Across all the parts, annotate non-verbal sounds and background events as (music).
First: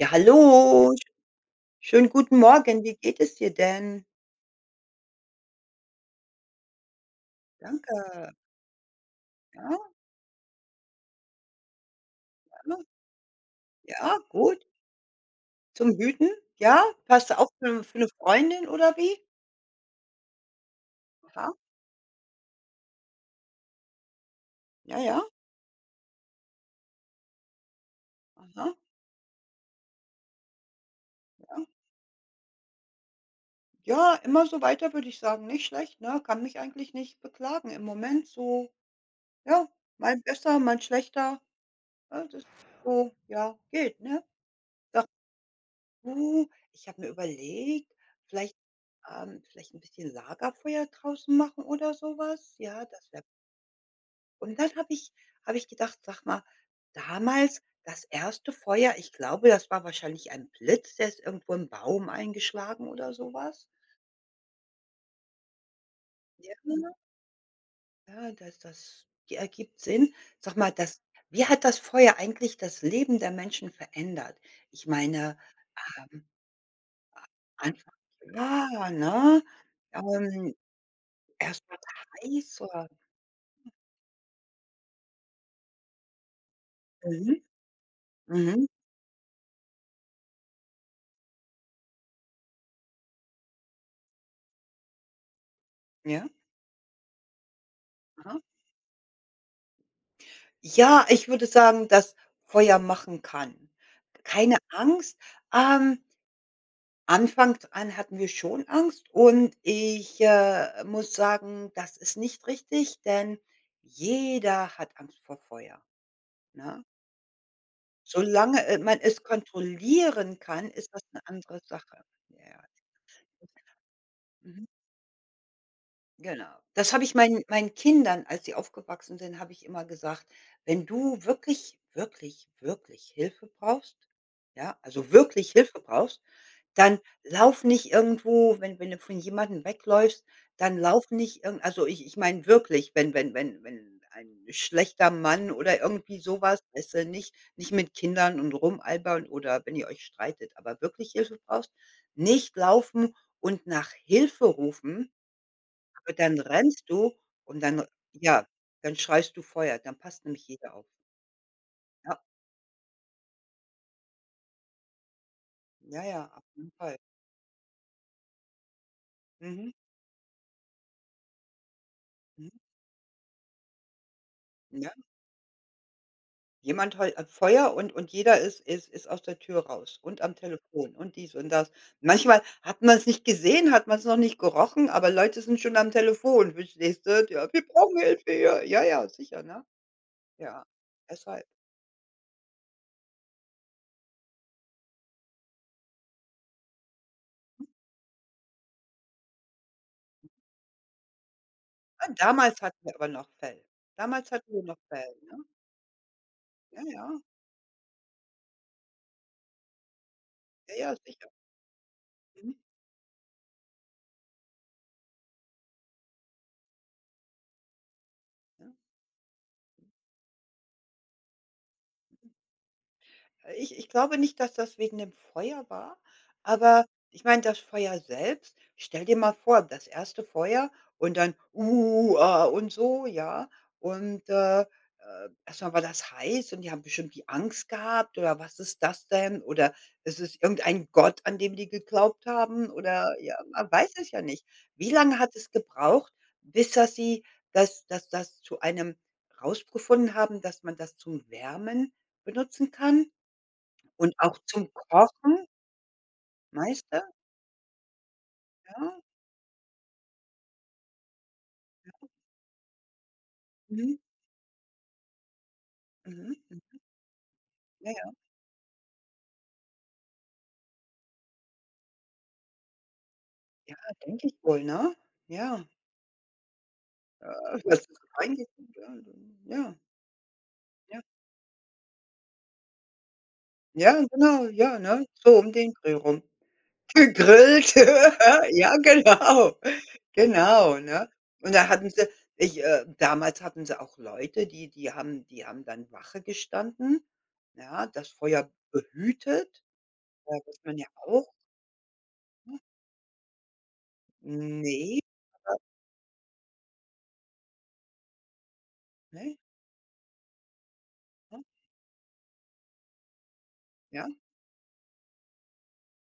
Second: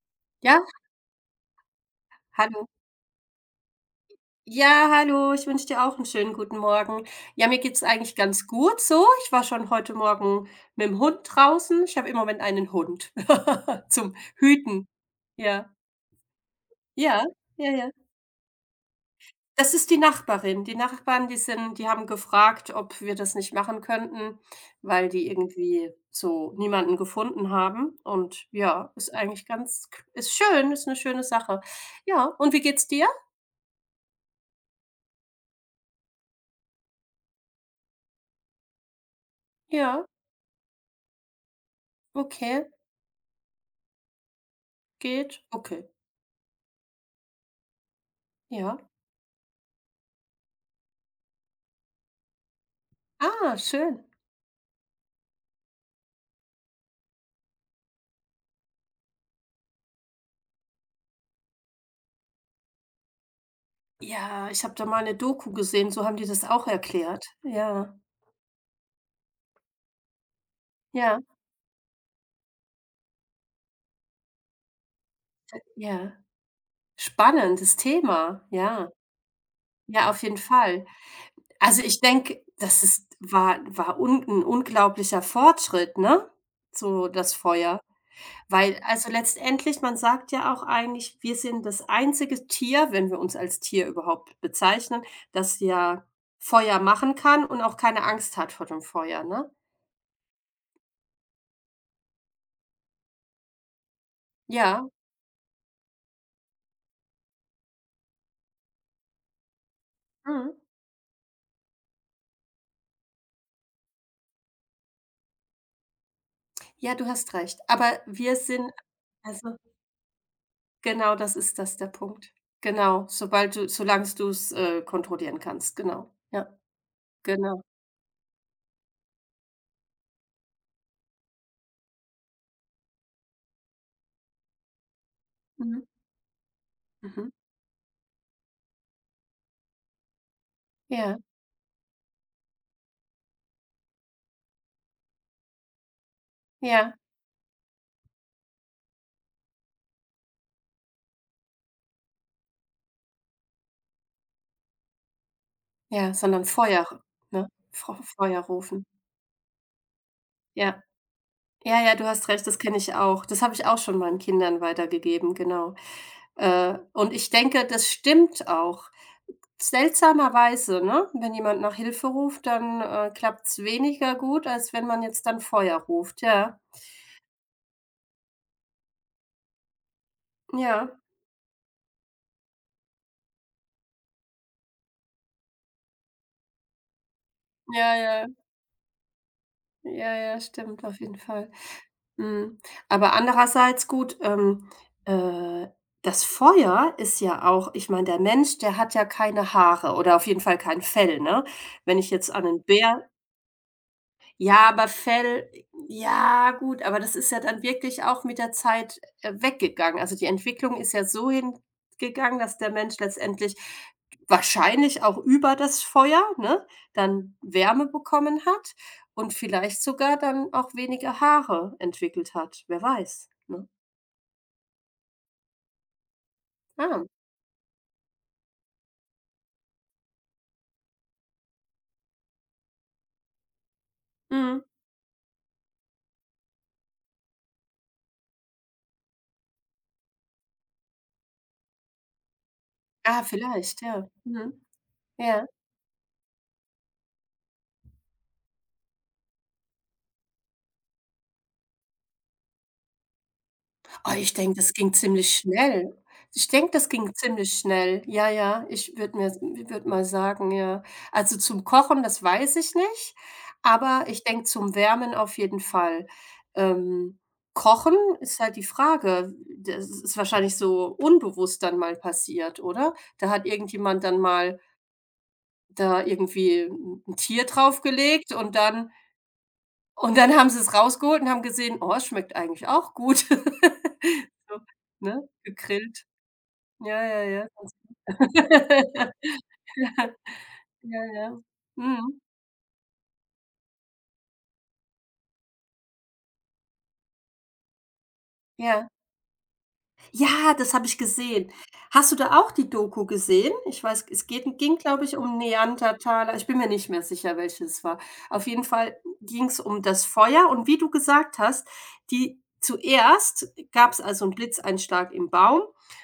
Ja, Ja, hallo, schönen guten hallo. Morgen. Wie geht es dir denn? Ja, hallo, ich wünsche dir auch einen schönen guten Morgen. Ja, mir geht's Danke. eigentlich ganz gut so. Ich war schon Ja, heute Morgen mit dem Hund draußen. Ich habe im Moment einen hallo. Hund (laughs) zum Ja, gut. Hüten. Ja, Zum Hüten? Ja? ja, Passt auf ja, für ja. 'Ne Freundin oder wie? Das ist die Nachbarin. Die Nachbarn, Aha. Die haben gefragt, ob wir das nicht machen könnten, Ja, weil die ja. irgendwie so niemanden gefunden haben. Und Aha, ja, ist eigentlich ganz ist schön, ist eine schöne Sache. ja. Ja, und wie geht's dir? Ja, immer so weiter, würde ich sagen. Nicht schlecht, ne? Kann mich eigentlich nicht beklagen im Moment so. Ja, Ja, mal besser, mal schlechter. Ja, das ist okay, so, ja, geht, ne? geht, okay. Uh, Ich habe mir überlegt, vielleicht Ja. Vielleicht ein bisschen Lagerfeuer draußen machen oder sowas. Ja, das wär. Ah, schön. Und dann habe ich gedacht: „Sag mal, damals das erste Feuer, ich glaube, das war wahrscheinlich ein Blitz, der ist irgendwo im Baum eingeschlagen oder sowas. Ja, ich habe da mal eine Doku gesehen, so haben die das Ja. auch erklärt. Ja, Ja, das ergibt Sinn. Sag mal, das ja, wie hat das Feuer eigentlich das Leben der Menschen verändert? Ich meine, ja. ähm, Spannendes Anfang Thema. ja, Ja, ne? ja, auf jeden Ähm, Fall. erst Also, war's ich denke, heiß das oder ist war war un ein unglaublicher Fortschritt, ne? So mhm, das Feuer. mhm, Weil also, letztendlich, man sagt ja auch eigentlich, wir sind das einzige Tier, wenn wir uns als Tier überhaupt bezeichnen, das ja ja, Feuer machen kann und auch keine Angst hat vor dem Feuer, ne? ja, ich würde sagen, dass Feuer machen kann. Keine Ja, Angst. Ähm, anfangs an hatten wir schon Angst und ich, mhm. Muss sagen, das ist nicht richtig, denn jeder hat Angst vor Feuer, ne? Ja, du hast recht. Aber wir Solange, sind man es also, kontrollieren kann, ist das genau, eine das ist andere das der Sache. Punkt. Ja, ja. Genau, sobald du solang's du's, Mhm. Kontrollieren kannst, genau. Ja, Genau. Das habe ich meinen genau. meinen Kindern, als sie aufgewachsen sind, habe ich immer gesagt: „Wenn du wirklich, wirklich, wirklich Hilfe brauchst, ja, also wirklich Hilfe Mhm, brauchst, dann mhm. lauf nicht irgendwo wenn du von jemandem wegläufst, dann lauf Ja, nicht irgend“ also ich meine wirklich, wenn ein schlechter Mann oder irgendwie sowas was, weißt ja, du, nicht mit Kindern und rumalbern oder wenn ihr euch streitet, aber wirklich Hilfe brauchst, nicht laufen und nach Hilfe rufen, ja, und dann sondern Feuer, rennst du ne? und dann Feuer ja, rufen. dann schreist du Feuer, dann passt nämlich jeder Ja. auf. Ja, ja, du Ja, hast recht, das kenne ich auch. Das habe ich auch schon meinen Kindern weitergegeben, genau. ja, ja, auf jeden Äh, Fall. und ich denke, das stimmt auch. Mhm, Seltsamerweise, ne, wenn jemand nach Hilfe ruft, mhm, dann, klappt's weniger gut, als wenn ja. man jetzt dann Feuer ruft, ja. Jemand heult Feuer und jeder ist aus der Tür raus und am Ja, Telefon und dies und das. Manchmal hat man es nicht gesehen, hat man es noch nicht gerochen, aber Leute sind schon am Telefon, verstehst du? „Ja, wir ja, brauchen ja, Hilfe hier.“ Ja, ja, sicher, ne? ja, ja, Ja, stimmt, auf jeden deshalb. Fall. Mhm. Aber andererseits gut, äh, das Feuer ist ja auch, ich meine, der Mensch, der hat ja keine Haare oder auf jeden Fall kein Fell, ne? Wenn Ah, ich jetzt an damals einen hatten wir aber Bär. noch Fell. Damals hatten wir Ja, noch aber Fell, ne? Fell, ja Ja, gut, aber das ja, ist ja dann wirklich auch mit der Zeit, weggegangen. Also, die Entwicklung ja, ist ja, ja sicher. so hingegangen, Mhm, dass der Mensch letztendlich wahrscheinlich auch über das Feuer, ne, dann Wärme bekommen ja. hat und vielleicht sogar dann auch weniger Haare entwickelt hat. Wer weiß, ne? Ich glaube nicht, dass das wegen dem Feuer war, aber Ah, ich meine, das Feuer selbst stell dir mal vor, das erste Feuer und dann ah“ und so, ja? Und, mhm. Erst war das heiß und die haben bestimmt die Angst gehabt oder was ist das denn? Oder es ist es irgendein Gott, an dem die geglaubt haben oder Ah, ja, man vielleicht, weiß ja. es ja nicht. Mhm. Wie lange hat Ja. es gebraucht, bis dass sie das das das zu einem rausgefunden haben, dass man das zum Wärmen benutzen kann? Oh, Und ich auch denke, zum das ging ziemlich Kochen, schnell. Ich denke, weißt das du? ging ziemlich schnell. Ja, ja, Ja. ich würde mal sagen, ja. Also, zum Kochen, das weiß ich nicht, Mhm. aber ich denke, zum Wärmen auf jeden Fall. Mhm. Mhm. Ähm, Ja, Kochen ja. ist halt die Frage. Das ist wahrscheinlich so unbewusst dann mal passiert, oder? Da hat Ja, irgendjemand dann denke ich mal wohl, ne? Ja. da irgendwie ein Äh, Tier was ist draufgelegt eigentlich? und dann Ja, ja. Haben sie's Ja, rausgeholt und haben gesehen: „Oh, es schmeckt eigentlich auch gut." ja, (laughs) genau, So, ja, ne? ne, So um den Dreh gegrillt. rum. Ja, ja, ja. Gegrillt. (laughs) Ja, (laughs) genau. (unintelligible) Genau, Ja, ne? ja. Und da hatten sie Mhm. Damals hatten sie auch Leute, die haben dann Wache gestanden, ja, das Feuer Ja. behütet, ja, Ja, was das man habe ja ich auch, gesehen. Hast du da auch ne? die Doku gesehen? Ich weiß, es geht ging, Ne, glaube ich, um aber Neandertaler. Ich bin mir nicht mehr sicher, welche es war. Auf jeden Fall ne? ging es um das Feuer und wie du gesagt hast, die zuerst gab es Ja, also einen Blitzeinschlag im Baum,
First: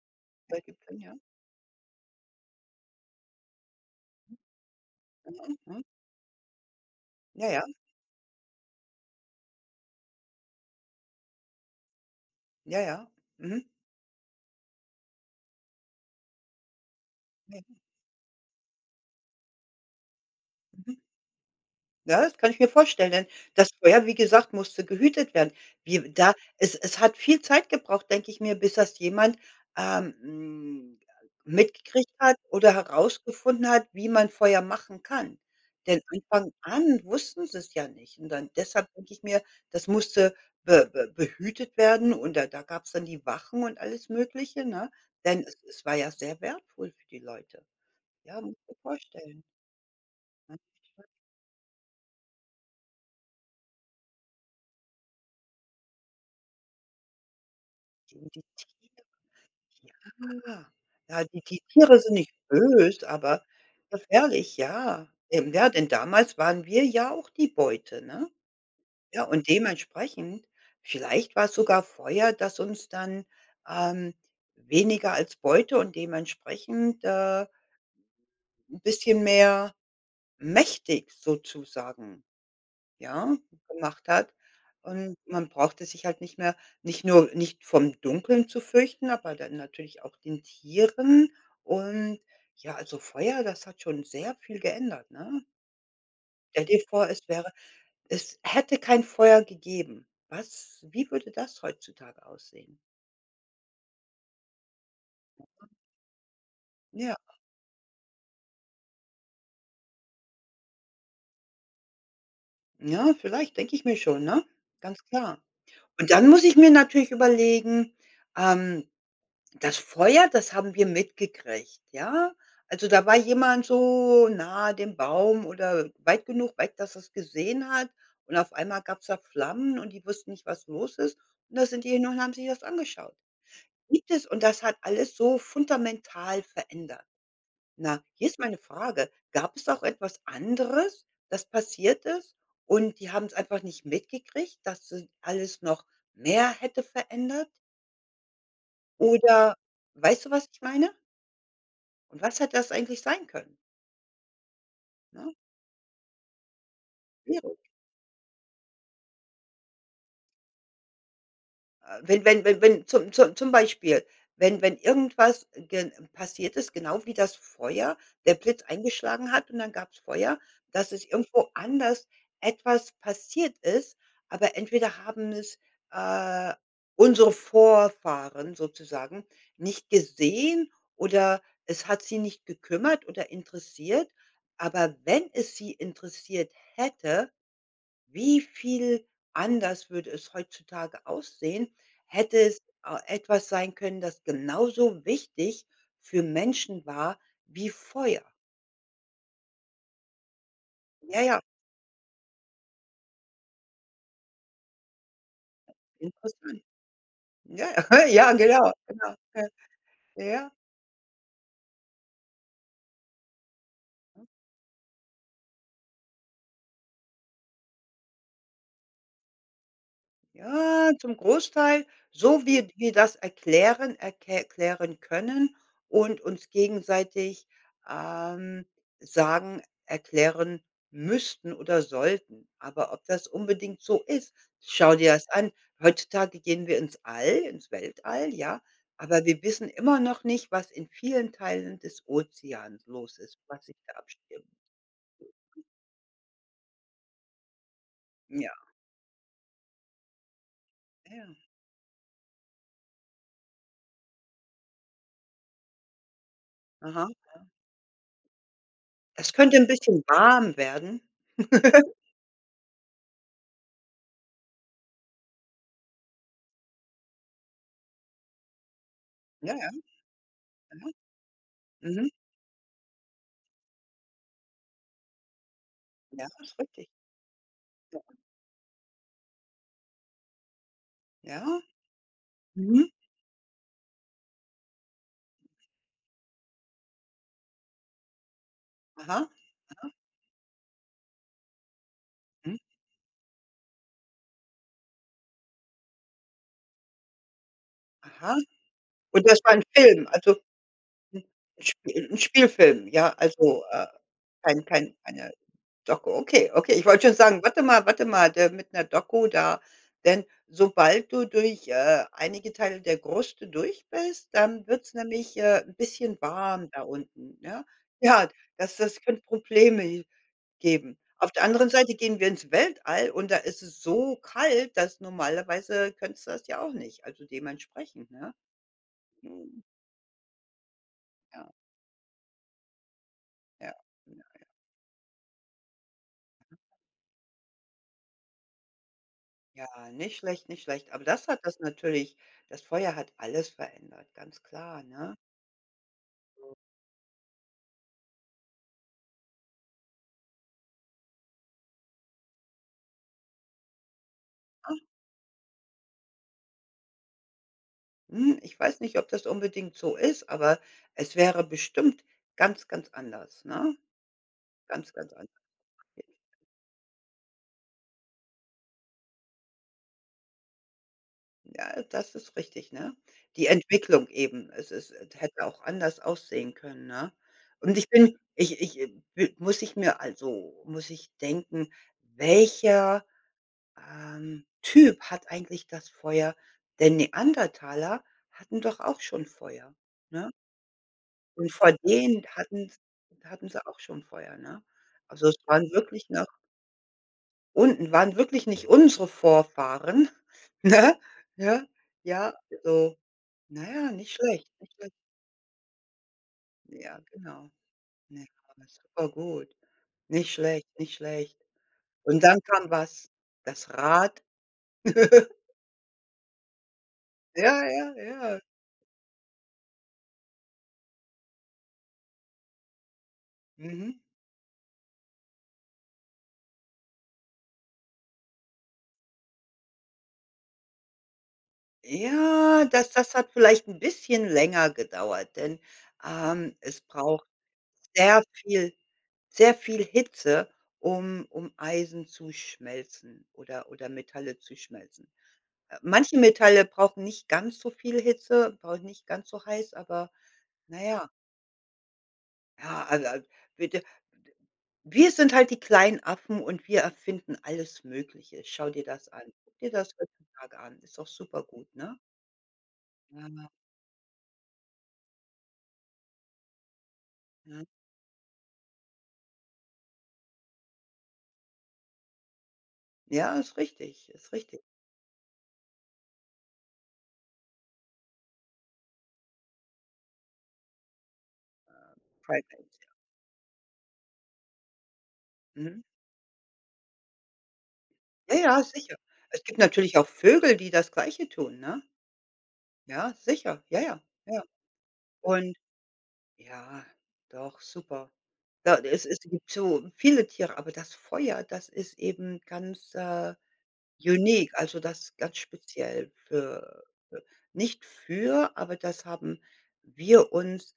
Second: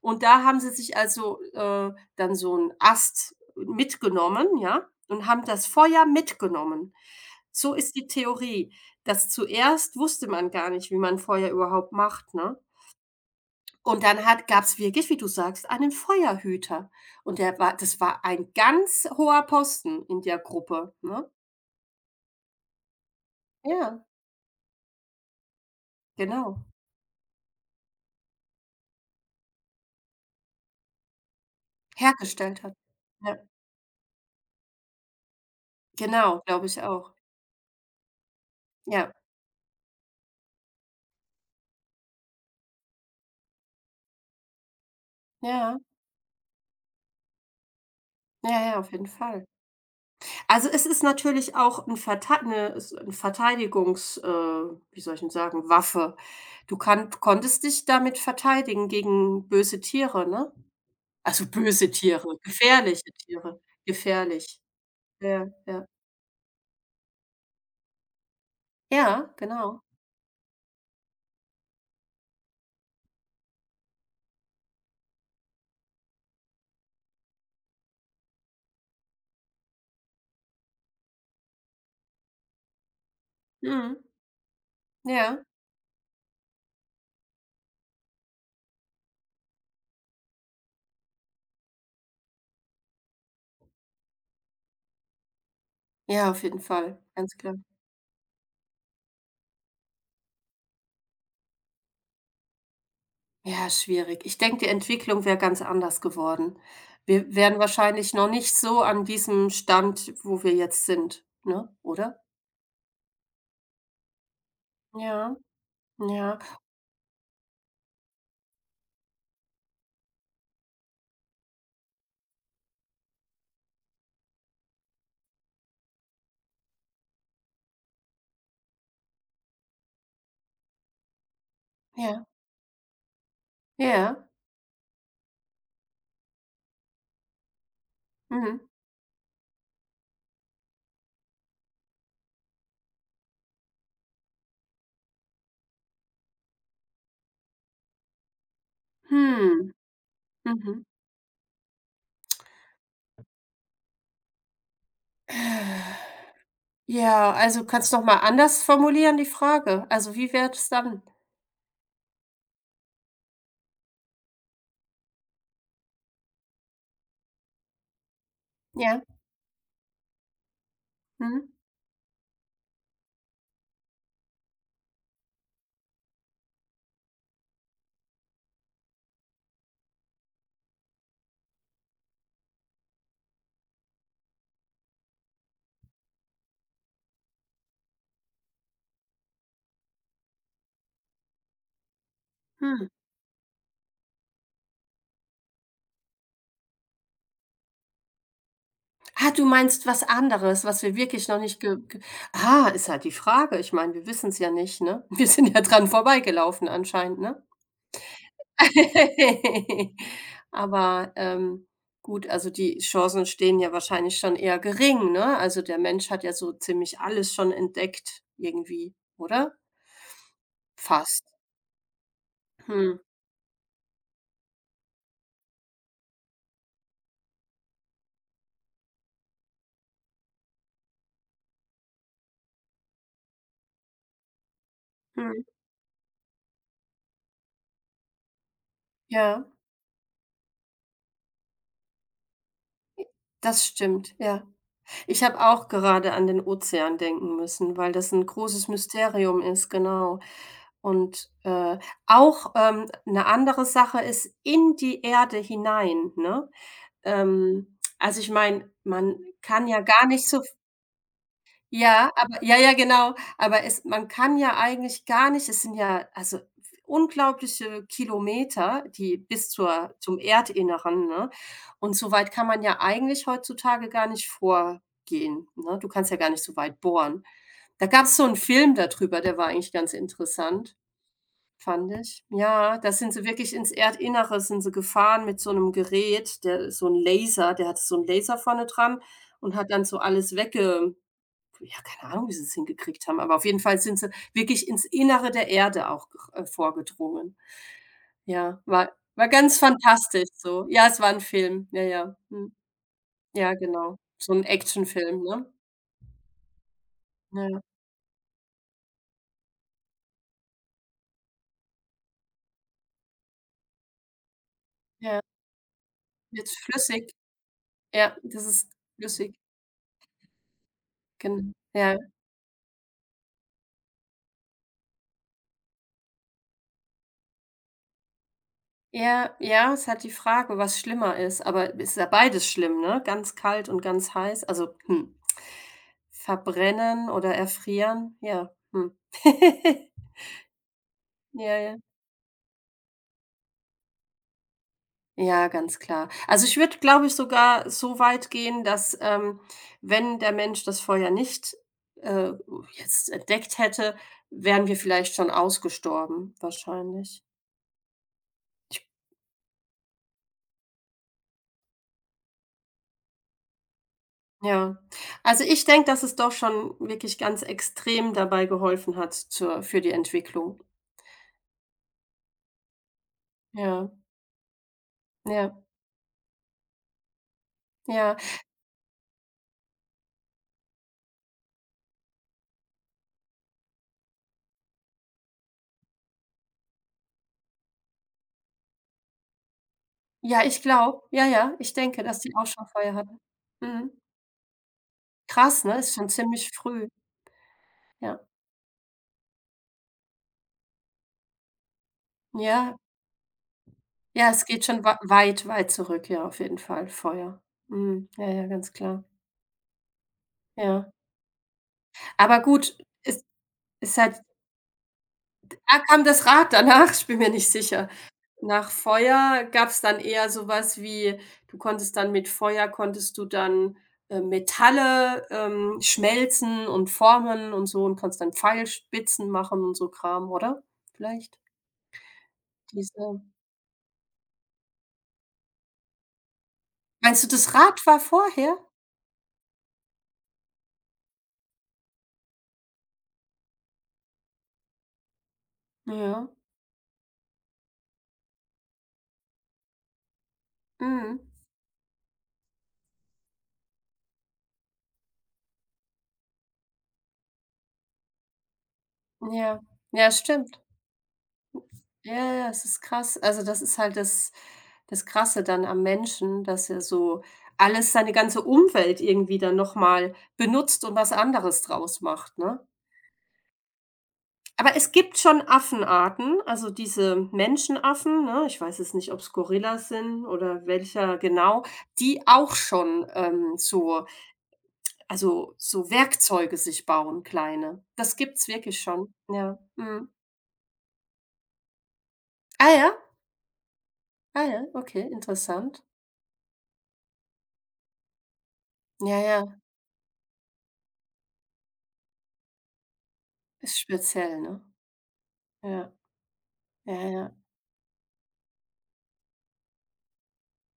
und da bei haben sie sich Gipfeln, ja. also, dann so einen Ast mitgenommen, ja, und haben Mhm, das mhm. Feuer mitgenommen. Ja, ja, So ist die Theorie, dass zuerst wusste man gar nicht, wie man Feuer überhaupt macht, ne? ja, ja. Mhm. Und dann hat gab's wirklich, wie du sagst, einen Feuerhüter. Und Ja, der war ja. das war ein ganz hoher Posten in der Gruppe, Mhm. ne? Ja, das kann ich mir vorstellen, denn das Ja, Feuer, wie gesagt, musste gehütet werden. Wir da genau. Es hat viel Zeit gebraucht, denke ich mir, bis das jemand, ähm, hm, mitgekriegt hat Hergestellt hat. oder Ja, herausgefunden hat, wie man Feuer machen kann. Denn genau, Anfang glaube ich an auch. wussten sie es ja nicht. Und dann deshalb denke Ja, ich mir, das musste be be behütet werden und da gab es dann die Wachen und alles Mögliche, ne? Denn ja, es war ja sehr wertvoll für die Leute. Ja, muss ja, ich mir ja, auf jeden vorstellen, Fall. ne? Also, es ist natürlich auch 'n Verteidigungs, wie soll ich denn sagen, Waffe. Du kann konntest dich damit Die die verteidigen Tiere. gegen böse Tiere, ne? Ja, ja, die Also, die böse Tiere sind nicht Tiere, böse, gefährliche aber Tiere, gefährlich, gefährlich. ja. Ja, Ja, ja. denn damals waren wir ja auch die Beute, ne? Ja, Ja, und genau. dementsprechend vielleicht war's sogar Feuer, das uns dann, ähm, weniger als Beute und dementsprechend, 'n bisschen mehr mächtig sozusagen ja, Mhm. gemacht hat. Und Ja. man brauchte sich halt nicht mehr nicht vom Dunkeln zu fürchten, aber dann natürlich auch den Tieren. Und ja, also Feuer, das hat schon sehr viel geändert, ne? Ja, auf jeden Stell dir Fall, vor, es ganz wäre klar. es hätte kein Feuer gegeben. Was wie würde das heutzutage aussehen? Ja, schwierig. Ich denke, die Entwicklung wäre ganz anders geworden. Ja, Wir wären wahrscheinlich noch nicht so an diesem Stand, wo wir jetzt sind, ne, oder? ja, vielleicht denke ich mir schon, ne? Ganz Ja, klar. Und dann ja, muss ich mir natürlich überlegen, ähm. Das Feuer, das haben wir mitgekriegt, ja? Also, da war jemand so nahe dem Baum oder weit genug weg, dass er's gesehen hat und auf einmal gab's da Flammen und die wussten nicht, was los ist. Und da sind die hin und ja, haben sich das angeschaut. Gibt ja. es und das hat alles so fundamental verändert. Na, hier ist meine Mhm. Frage: Gab es auch etwas anderes, das passiert ist und die haben's einfach nicht mitgekriegt, dass das alles noch mehr hätte verändert? Oder Hm, weißt du, was ich mhm. meine? Und was hätte das eigentlich sein können, ne? Äh, Ja, Schwierig. also kannst du noch mal anders formulieren die Frage. Also, wie wäre es dann? Wenn zum Beispiel, wenn irgendwas gen passiert ist, genau wie das Feuer, der Blitz Ja, eingeschlagen hat und dann gab's Feuer, dass es mhm, irgendwo anders etwas passiert ist, aber entweder haben es, äh, unsere Vorfahren sozusagen nicht gesehen oder es hat sie nicht gekümmert oder interessiert. Aber wenn es sie interessiert hätte. Wie viel anders würde es heutzutage aussehen, hätte es mhm. a etwas sein können, das genauso wichtig für Menschen war wie Feuer. Ah, du meinst was anderes, was wir Ja, wirklich noch ja, nicht ge ge ah, Ist halt die Frage. Ich meine, wir wissen's ja nicht, ne? (laughs) Wir sind ja dran interessant. vorbeigelaufen anscheinend, ne? Ja, (laughs) ja, genau, genau. (laughs) Ja, ja. Aber, gut, also die Chancen stehen ja wahrscheinlich schon eher gering, ne? Also, der Mensch hat ja so ziemlich alles schon entdeckt irgendwie, oder? Ja, zum Fast. Großteil, so wie wir Mhm. das erklären können und uns gegenseitig, ähm, sagen, erklären müssten oder sollten. Aber ob das unbedingt so ist, schau dir das Mhm. an. Heutzutage gehen wir ins All, ins Weltall, ja, aber wir Ja, wissen immer noch nicht, was in vielen Teilen des Ozeans los ist, was das sich da stimmt, ja. abspielt. Ich habe auch gerade an den Ozean denken müssen, weil das 'n Ja, großes Mysterium ist, genau. ja, Und, auch, 'ne andere Sache ist in die Erde hinein, ne? aha. Also, ich meine, man Es könnte ein kann ja bisschen gar nicht so, warm werden. ja, aber ja, ja, genau. Aber es man kann ja eigentlich gar nicht, es sind ja, also, unglaubliche Kilometer, die bis Ja, ja, zur zum mhm. Erdinneren, ne? Und Mhm. so weit kann man ja eigentlich heutzutage gar nicht vorgehen, ne? Du kannst ja Ja, gar nicht so ist weit richtig. bohren. Da gab es so einen Film darüber, der war eigentlich ganz interessant, Ja. fand ich. Ja, Mhm. da sind sie wirklich ins Erdinnere sind sie gefahren mit so einem Gerät, der hatte so einen Laser vorne dran Aha. und hat dann so alles wegge Ja, keine Ahnung, wie sie es Mhm. hingekriegt haben, aber auf jeden Fall sind sie wirklich ins Innere der Erde auch, vorgedrungen. Aha. Ja, war Und war das war ganz 'n Film, fantastisch also so. Ja, es war ein 'n Film. Ja, ja. 'n Mhm. Spielfilm, ja, Ja, also, genau. So ein Actionfilm, keine ne? Doku. Okay, okay. Ich wollte schon sagen, Ja, warte mal, der mit 'ner Doku da. Denn sobald du durch, einige Teile der Kruste durch bist, dann wird's ja. nämlich, 'n bisschen Jetzt warm da flüssig. unten, ne? Ja, Ja, das ist das könnte flüssig. Probleme geben. Auf der Genau, anderen Seite ja. gehen wir ins Weltall und da ist es so kalt, dass normalerweise könntest du das ja auch nicht, also dementsprechend, ne? Ja, Mhm. ja, es hat die Frage, was schlimmer ist, Ja, aber es ist ja beides schlimm, ne? Ganz kalt ja, und ganz ja. heiß. Also, hm. Verbrennen oder erfrieren? Ja, hm. (laughs) Ja, nicht schlecht, nicht schlecht. Aber das hat Ja, das ja. natürlich das Feuer hat alles verändert, ganz klar, ne? Ja, ganz klar. Also, ich würde, glaube ich, sogar so weit gehen, dass, wenn der Mensch das Feuer nicht, äh, jetzt entdeckt hätte, wären Ah, wir vielleicht schon ausgestorben, wahrscheinlich. hm, ich weiß Ich nicht, ob das unbedingt so ist, aber es wäre bestimmt ganz, ganz anders, ne? ja. Ganz, ganz anders. Also, ich denke, dass es doch schon wirklich ganz extrem dabei geholfen hat, zur für die Entwicklung. Ja, das ist richtig, ne? Die Ja, Entwicklung eben. Es ist es hätte ja, auch anders aussehen können, ne? Und ich bin ja. ich ich, wi muss ich mir also muss ich denken, welcher, Typ hat eigentlich das Feuer? Denn Neandertaler hatten doch auch schon Feuer, ne? Ja, ich glaube ja, Und ja, vor ich denke, dass denen die auch schon Feuer hatten. hatten sie auch Mhm. schon Feuer, ne? Also, es Krass, waren ne? Ist wirklich schon 'ne ziemlich früh. unten waren Ja. wirklich nicht unsere Vorfahren, (laughs) ne? Ja, ja, Ja. so. Naja, nicht Ja, es schlecht, geht nicht schon schlecht. weit, weit zurück, ja, auf jeden Fall, Ja, Feuer. genau. Mhm. Ja, Ja, ja, ganz klar. super gut. Nicht schlecht, Ja. nicht schlecht. Und dann Aber kam gut, was? es Das ist halt Rad. (laughs) ah, kam das Rad danach? (laughs) Ich bin mir nicht Ja, sicher. ja, ja. Nach Feuer gab's dann eher sowas wie, du konntest dann mit Feuer konntest du dann, Mhm. Metalle, schmelzen und formen und so und konntest dann Pfeilspitzen machen und so Kram, oder? Vielleicht Ja, diese das hat vielleicht ein bisschen länger gedauert, denn, es meinst braucht du, das Rad war sehr vorher? viel sehr viel Hitze, um Eisen zu schmelzen oder Metalle zu schmelzen. Manche Ja. Metalle brauchen nicht ganz so viel Hitze, brauchen nicht ganz so heiß, aber naja, Mhm. ja, ja, also bitte wir sind halt die kleinen Affen und wir erfinden alles Mögliche. Schau dir das an. Guck Ja. dir das Ja, heutzutage stimmt. an. Ist doch super gut, ne? Ja, ja, es ist krass. Also, Ja, das ist halt das Krasse dann am Menschen, dass er so ja. alles seine ganze Umwelt irgendwie dann noch mal benutzt und was anderes draus macht, ne? Ja, ist richtig, ist richtig. Aber es gibt schon Affenarten, also diese Menschenaffen, ne? Ich weiß jetzt nicht, ob es Gorillas sind oder welcher genau, die auch Private, schon, also, mhm. so Werkzeuge sich bauen, kleine. Das Ja, gibt's ja, wirklich sicher. schon, Es gibt ja. natürlich auch Mhm. Vögel, die das Gleiche tun, ne? Ah ja? Ja, sicher. Ja, ja, ja. Ah ja, okay, Und interessant. ja, doch, super. Da es Ja, gibt ja. so viele Tiere, aber das Feuer, das ist eben ganz, Ist speziell, unique, ne? also das ganz Ja, speziell für ja, für ja. nicht für, aber das haben wir uns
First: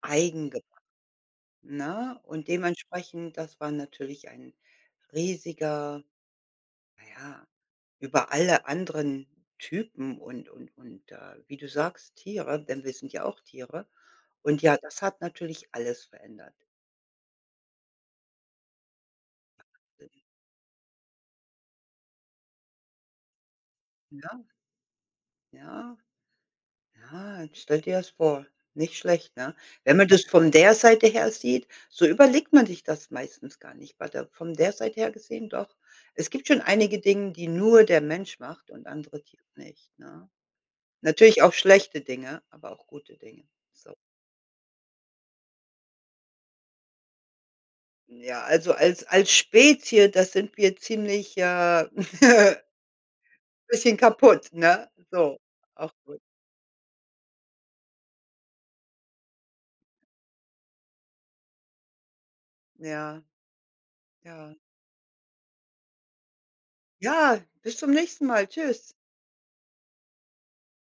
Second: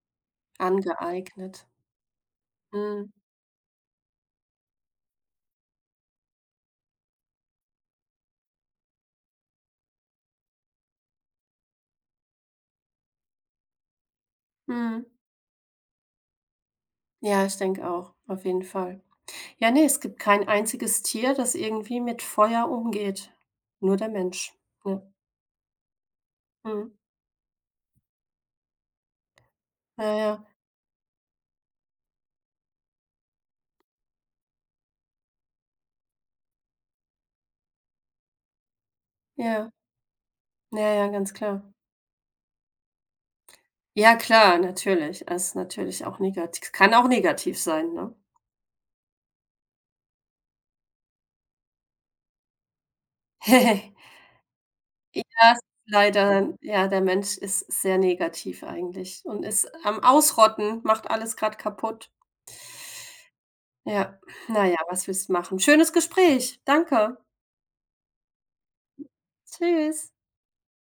eigen gemacht, Angeeignet. ne? Und Mhm. dementsprechend, das war natürlich ein riesiger. Na ja, über alle anderen Typen und wie du sagst, Tiere, denn wir sind ja auch Tiere. Und ja, das Mhm. hat natürlich alles verändert. Ja, ich denke auch, auf jeden Fall. Ja, ne, es gibt kein einziges Tier, das irgendwie mit Feuer umgeht. Nur der Ja, Mensch. Ja. ja, Mhm. ja, jetzt stell dir das vor. Nicht schlecht, ne? Wenn Ja, man das ja, von der Seite her sieht, so überlegt man sich das meistens gar nicht. Aber da von der Seite her gesehen doch. Es gibt schon einige Dinge, die nur der Mensch macht und andere Tiere ja. nicht, ne? Ja, ja, ganz Natürlich auch klar. schlechte Dinge, aber auch gute Dinge, so. Ja, klar, natürlich. Es ist natürlich auch negativ, kann auch negativ sein, ne? Ja, also als Spezie, das sind wir ziemlich, (laughs) (laughs) bisschen kaputt, ne? Ja, So, es ist auch gut. leider, ja, der Mensch ist sehr negativ eigentlich und ist am Ausrotten, macht alles gerade kaputt. Ja, Ja, ja. na ja, was willst du machen? Schönes Gespräch. Danke. Ja, bis zum nächsten Mal. Tschüss. Tschüss.